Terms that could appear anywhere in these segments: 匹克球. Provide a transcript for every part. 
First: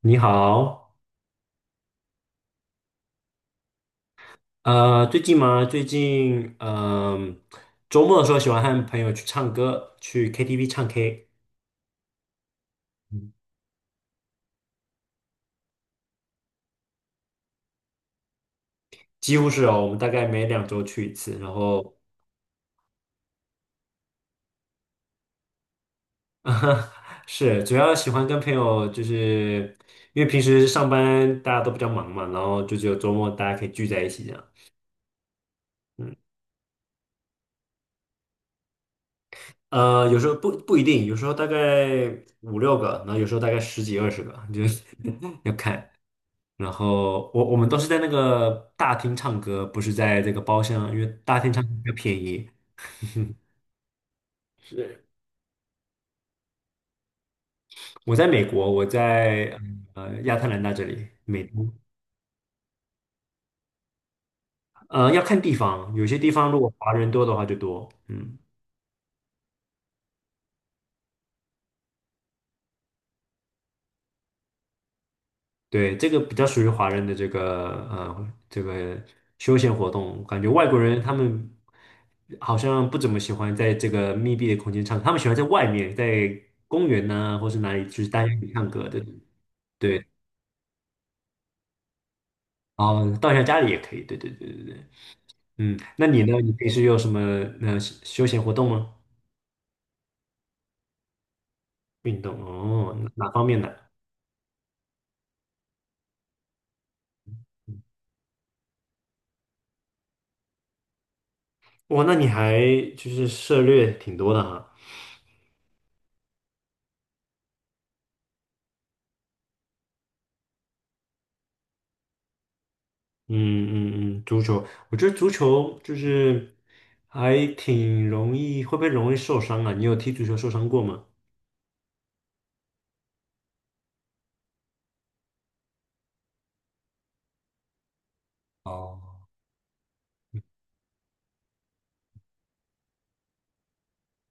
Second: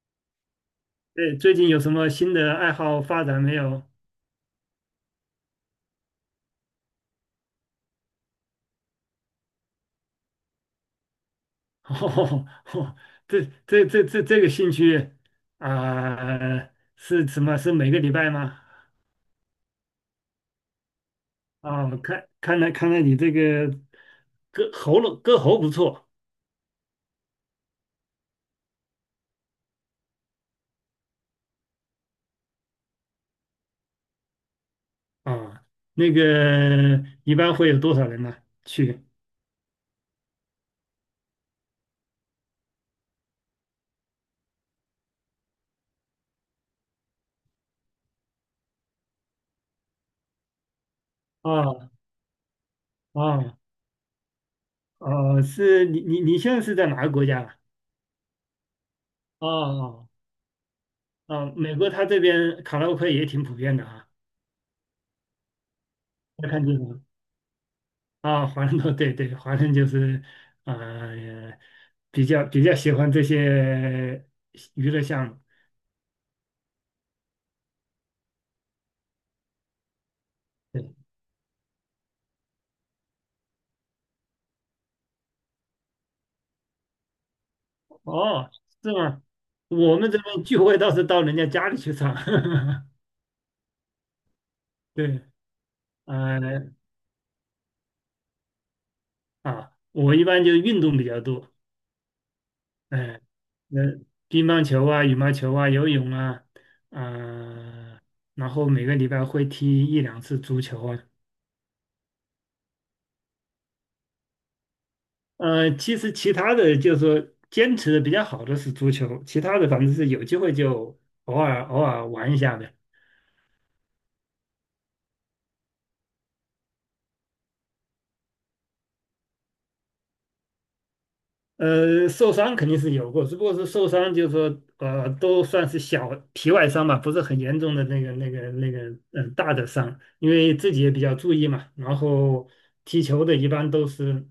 你好，对，最近有什么新的爱好发展没有？最近吗？最近，周末的时候喜欢和朋友去唱歌，去 KTV 唱 K。哦，嗯这个兴趣啊、是什么？是每个礼拜吗？几乎是哦，我们大概每2周去一次，然啊、后，看来你这个歌喉不错 是主要喜欢跟朋友，就是因为平时上班大家都比较忙嘛，然后就只有周末大家可以聚在一起这样。啊、那嗯，个一般会有多少人呢？去有时候不一定，有时候大概五六个，然后有时候大概十几二十个，就是 要看。然后我们都是在那个大厅唱歌，不是在这个包厢，因为大厅唱歌比较啊便宜。啊是。哦，是你现在是在哪个国家啊？我在美国，我哦在哦亚特兰大这里，美哦，东。美国他这边卡拉 OK 也挺普遍的啊，要看地方，有些地要方如看果地华方人多的话就多。嗯，啊，华人多，对对，华人就是呃，比较喜欢这些娱乐项目。对，这个比较属于华人的这个休闲活动，感觉外国对，人他们好像不怎么喜欢在这个密闭的空间唱，他们喜欢在外面，在公园呐、或是哪里，就是大家一哦，起唱歌是的。吗？我对们这边聚会倒是到人家家里去唱。哦，到一下家里也可以，对对对对对。对，那你呢？你平呃时有什么休闲活动吗？啊，我一般就是运动比较多，运动哦，哎、哪方面的？那乒乓球啊、羽毛球啊、游泳啊，啊、然后每个礼拜会踢一两次足球啊。哇，那你还就是涉猎挺多的哈。其实其他的就是说坚持的比较好的是足球，其他的反正是有机会就偶尔偶尔玩一下的。嗯嗯嗯，足球，我觉得足球就是还挺容易，会不会容易受伤啊？你有踢足球受伤过吗？受伤肯定是有过，只不过是受伤就是说都算是小皮外伤吧，不是很严重的那个哦，大的伤，因为自己也比较注意嘛。然后踢球的一般都是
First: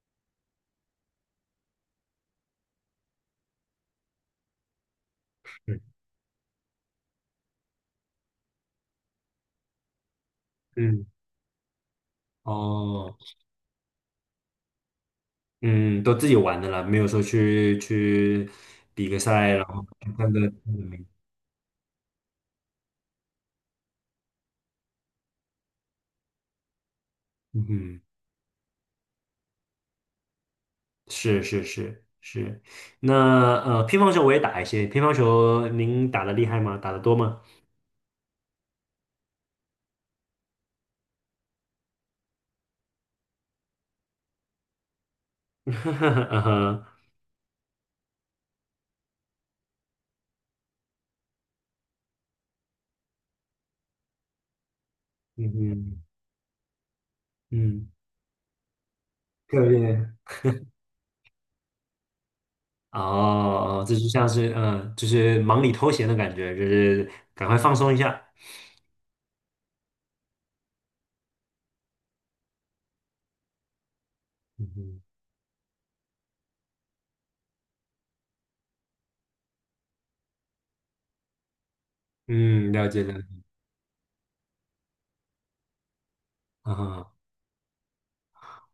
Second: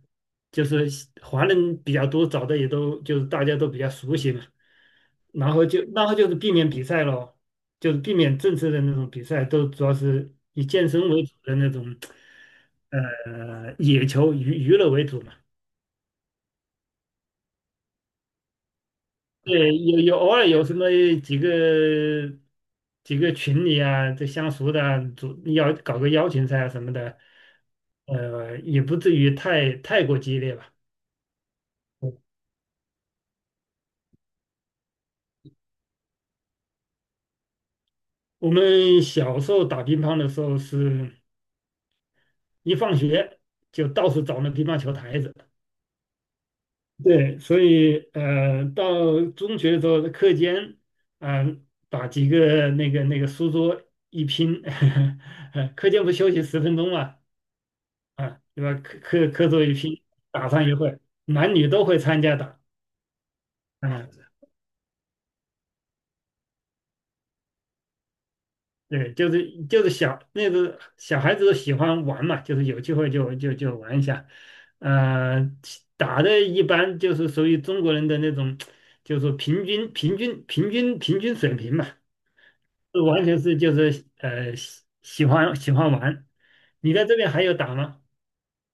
就是华人比较多，找的也都就是大家都比较熟悉嘛。然后就是避免比赛咯，就是避免正式的那种比赛，都主要是以健嗯，身为主的那种，哦，野球娱乐为主嘛。嗯，都自己玩的啦，没有说去比个赛，然对，后有偶看的，尔有什么嗯几个几个群里啊，这相熟的主要搞个邀请赛啊什么的，嗯哼。也不至于太过激烈吧。是是是是，那乒乓球我也打一些，乒乓球您打的厉害吗？打的多吗？我们小时候打乒乓的时候是，一放学就到处找那乒乓球台子。嗯哼，对，所以到中学的时候，课间，把几个那个书桌一拼，嗯 课嗯间不休息10分钟嘛，嗯，啊，对吧？课课课特桌一别拼，打上一会儿，男女都会参加打，哦，这啊，就像是就是忙里偷闲的感觉，就是赶快放松一下。对，就是小小孩子都喜欢玩嘛，就是有机会就玩一下，嗯哼呃，打的一般就是属于中国人的那种，就是平均水平嘛。嗯，了解了完解。全是就是喜欢玩。你在啊，这边还有打吗？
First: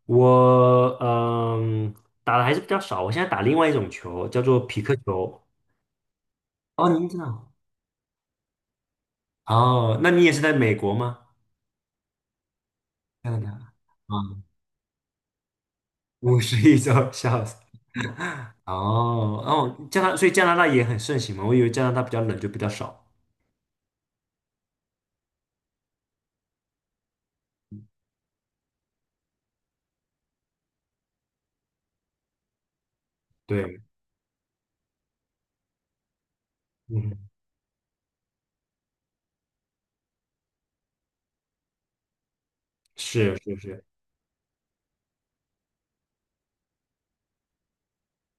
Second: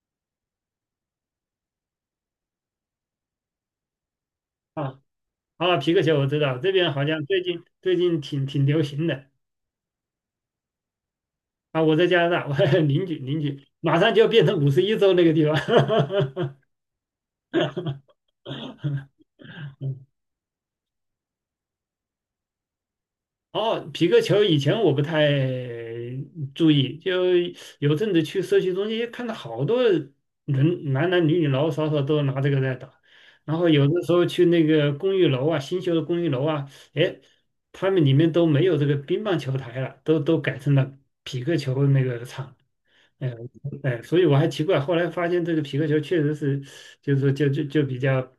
我打的还是比较少，我现在打另外一种球，叫做匹克啊球。啊，皮克球我知道，这哦，边好您知像最道？近最近挺流行的哦，那你也是在美国吗？啊。我在加拿大，我 邻居加拿邻大。居马上就要啊，变成51州那个地方，51周，笑死。哦哦，所以加拿大也很盛行嘛。我以为加拿大比较冷，就比较少。哦，皮克球以前我不太注意，就有阵子去社区中心看到好多人，男男女女老老少少都拿这个在打。然后对，有的时候去那个公寓楼啊，新修的公寓楼啊，嗯，哎，他们里面都没有这个乒乓球台了，都改成了皮克球那个场。哎是是是哎，所以我还奇怪，后来发现这个皮克球确实是，就是说就比较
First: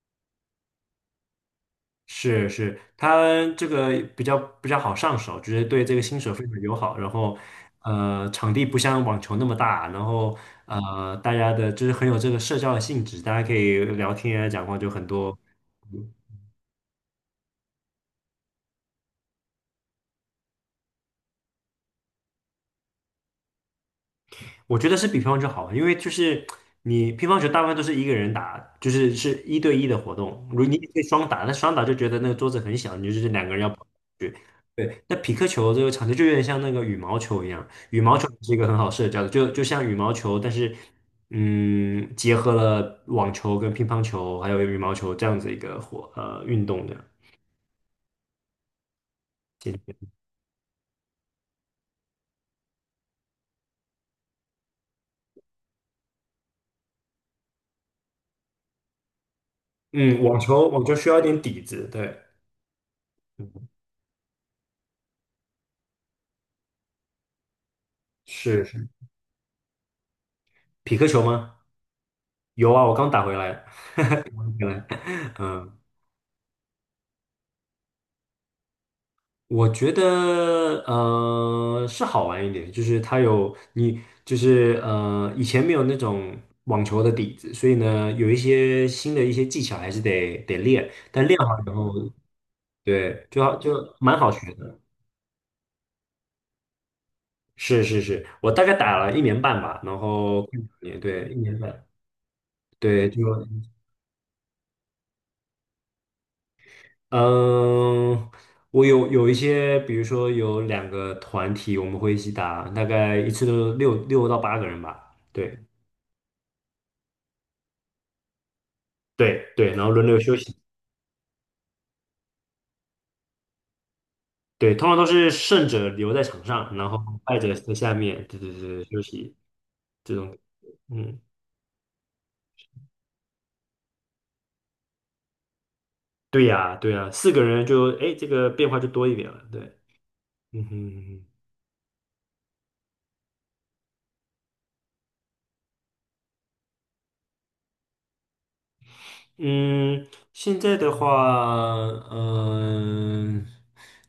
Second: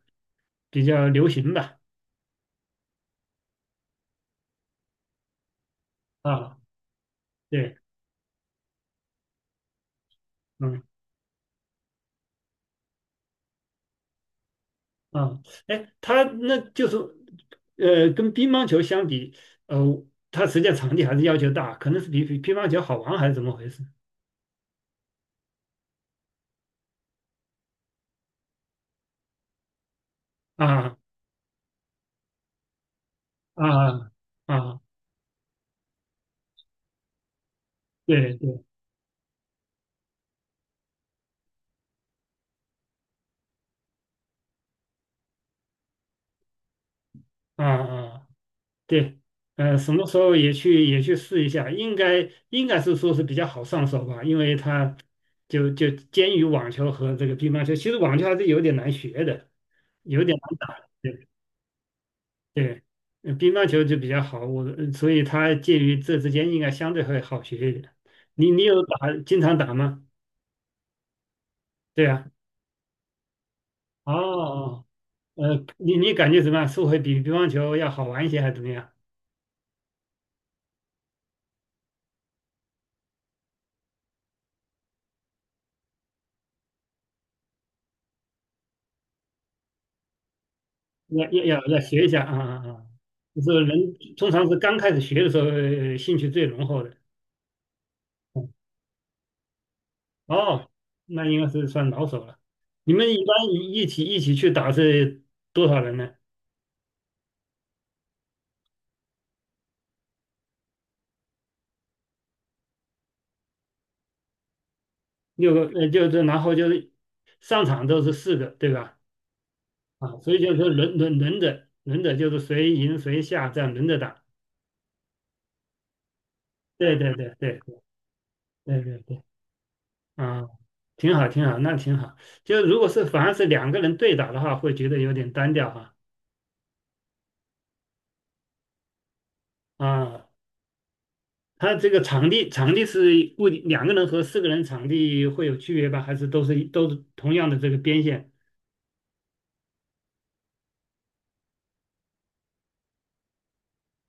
比较流行吧。是是，它这个比较好上手，就是对这个新手非啊，常友好。然后，对，场地不像网球那么大，然后嗯。大家的就是很有这个社交的性质，大家可以聊天啊，讲话就很多。啊，哎，他那就是，跟乒乓球相比，呃，它实际上场地还是要求大，可能是比乒乓球好玩还是怎么回事？我觉得是比乒乓球好，因为就是你乒乓球大部分都是一个人打，就是是一对一的活动。如你也啊可以双打，但双打就觉得那个桌子很小，你就是两个人要跑啊去。啊，对，那匹克球这个场地就有点像那个羽毛球一样，羽毛球对是一对，个很好社交的，就像羽毛球，但是结合了网球跟乒乓球还有羽毛球这样子一个运动的。啊啊对，什么时候也去试一下，应该是说是比较好上手吧，因为它就兼于网球和这个乒乓球，其实网球还是有点难学的，有嗯，点网难球打。网球需要一对。点底子，对，对，乒乓嗯球就比较好，我所以它介于这之间应该相对会好学一点。你是你有是。打，经常打吗？匹克球吗？对啊，有啊，我刚打回来。哦对，哦，嗯，你感觉怎么样？是会比乒乓球要好玩一些，还是怎么样？我觉得是好玩一点，就是它有你就是以前没有那种网球的底子，所以呢有一些新的一些技巧还是得练，但要练要好要以要后，学一下啊啊啊！对，就是就人蛮好通常学是刚的。开始学的时候，兴趣最浓厚的。是是是，嗯我大概打了一年半吧，然后快两哦，年，那对，一应该年是半，算老手了。你们对，就一般一起去打是多少人呢？嗯，我有一些，比如说有两个团体，我们会一起打，大概一次都六到八个人吧。六个，对就是然后上场都是四个，对吧？对对，然后轮啊，流所休以就息。是说轮着轮着，就是谁赢谁下这样轮着打。对，通常都是胜者留在场上，然后对对对败者在对下面，对对对对，对休对，息这种。啊，挺嗯，好挺好，那挺好。就如果是反而是两个人对打的话，会觉得有点单调哈。对呀对呀，四个人就哎，诶这个变化就多一点了。对，啊，嗯哼。他这个场地是固定，两个人和四个人场地会有区别吧？还是都是同样的这个边线？嗯，现在的话，嗯、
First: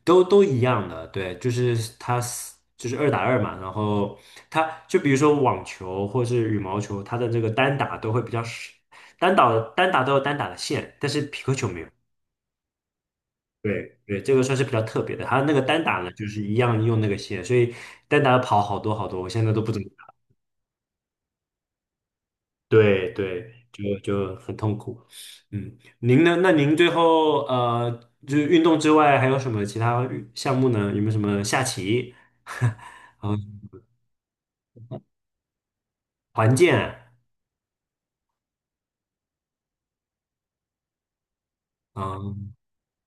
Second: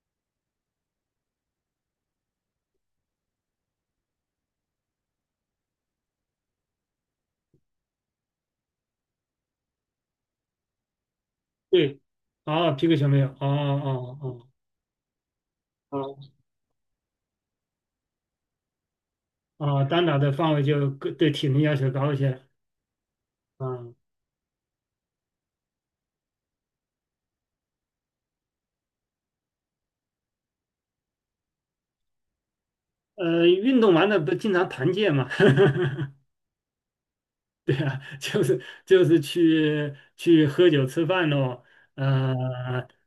都一样的，对，就是它是就是二打二嘛，然后它就比如说网球或是羽毛球，它的这个单打都会比较少，单打的单打都有单打的线，但是匹克球没有。对，哦，皮克球没有，哦对哦对，这个哦算是比较特别的，它那个单打呢，哦就是一样用那个线，所以单打跑好多好多，我现在都不怎哦，么。单打的范围就更对体能要求高一些。对对，就啊，就很痛苦。嗯，您呢？那您最后就是运动之外还有什么其他运项目呢？有没有什么下棋？嗯，运动完了不经常团建嘛？团建？就是去喝酒吃饭咯，呃，嗯，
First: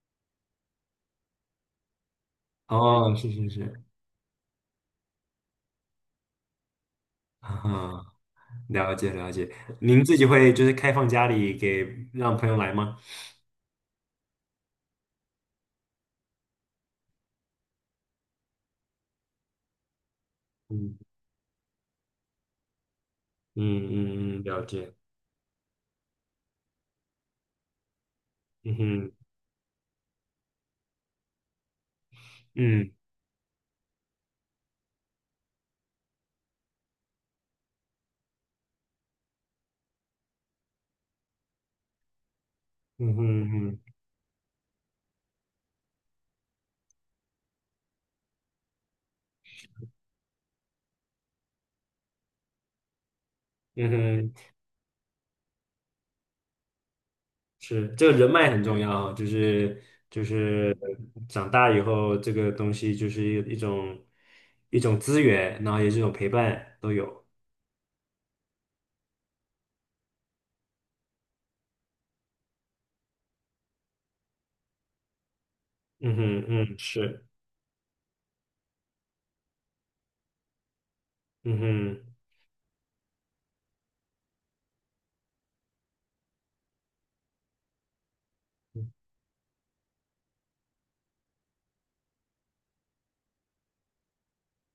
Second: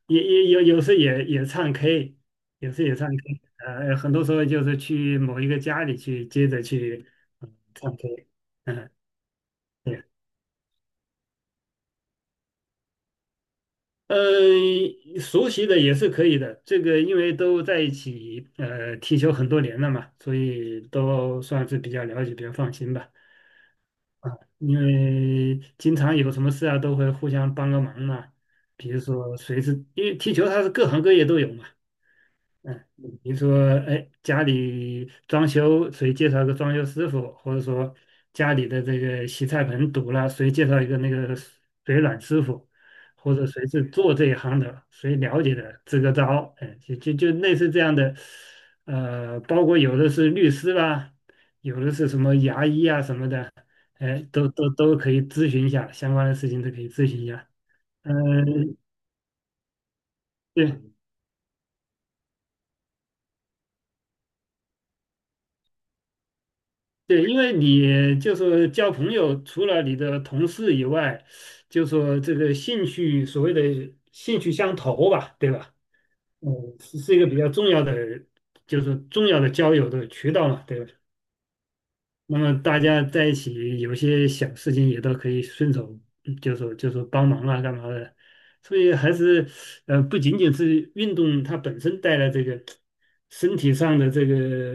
也有时也唱 K，有时也唱 哦，是 K，是是，很多时候就是去某一个家里去接着去唱 嗯，K，嗯，了解了解。对，您自己会就是开放家里给让朋友来吗？呃，熟悉的也是可以的，这个因为都在一起踢球很多年了嘛，所以嗯都算是比较了解，比较放心吧。啊，嗯嗯嗯，了因解。为经常有什么事啊，都会互相帮个忙嘛。嗯比如哼，说，谁是因为踢球，它是各行各业都有嘛。嗯，嗯比如说，哎，家里装修，谁介绍个装修师傅，或者说家里的这个洗菜盆堵了，谁介绍一个那个水暖师傅，嗯或哼者嗯谁是哼做这一行的，谁了解的，支个招，哎，就类似这样的，包括有的是律师啦，有的是什么牙医啊什么的，嗯哎，哼。都可以咨询一下相关的事情，都可以咨询一下。是，这个人脉很嗯、重要啊就是对。长大以后，这个东西就是一一种一种资源，然后也是一种陪伴都对，有。因为你就是交朋友，除了你的同事以外，就说这个兴趣，所谓的兴趣相投吧，对吧？嗯哼，嗯，嗯，是一是，个比较重要的，就是重要的交友的渠道嘛，对吧？嗯哼，那么大家在一起有些小事情也都可以顺手就说帮忙啊干嘛的，所以还是不仅仅是运动它本身带来这个身体上的这个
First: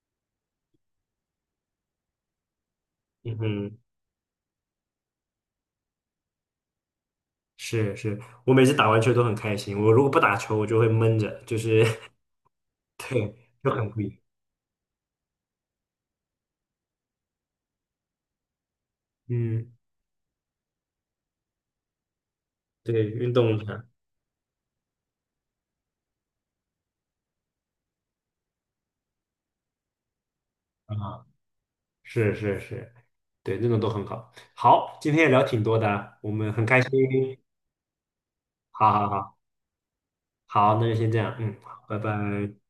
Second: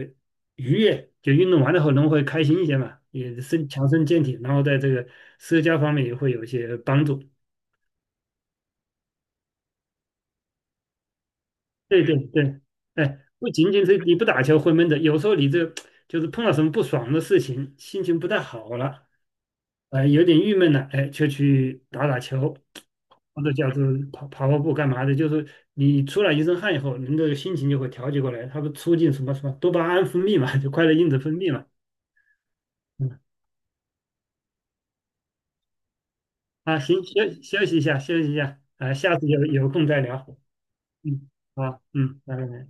愉悦，就运动完了后人会开心一些嘛，嗯也身哼，强身健体，然后在这个社交方面也会有一些帮助。是是，我每次打完球都很开心，我如果不打球，我就会闷着，就是 对对对，哎，对，不就仅仅很是不一你样不打球会闷着，有时候你这就是碰到什么不爽的事情，心情不太好了。嗯，有点郁闷了，哎，就去打打球，对，运或者动一叫做下跑步干嘛的，就是你出了一身汗以后，人的心情就会调节过来，它不促进什么什么多巴胺分泌嘛，就快乐因子啊，分泌嘛。是是是，嗯，对，那种都很好。好，今天也聊挺多的啊，我们很啊，开心。行，休息一下，休息一下，好啊，好下次好。有空再聊。好，那就先这嗯，样，好，好拜嗯，拜拜。拜。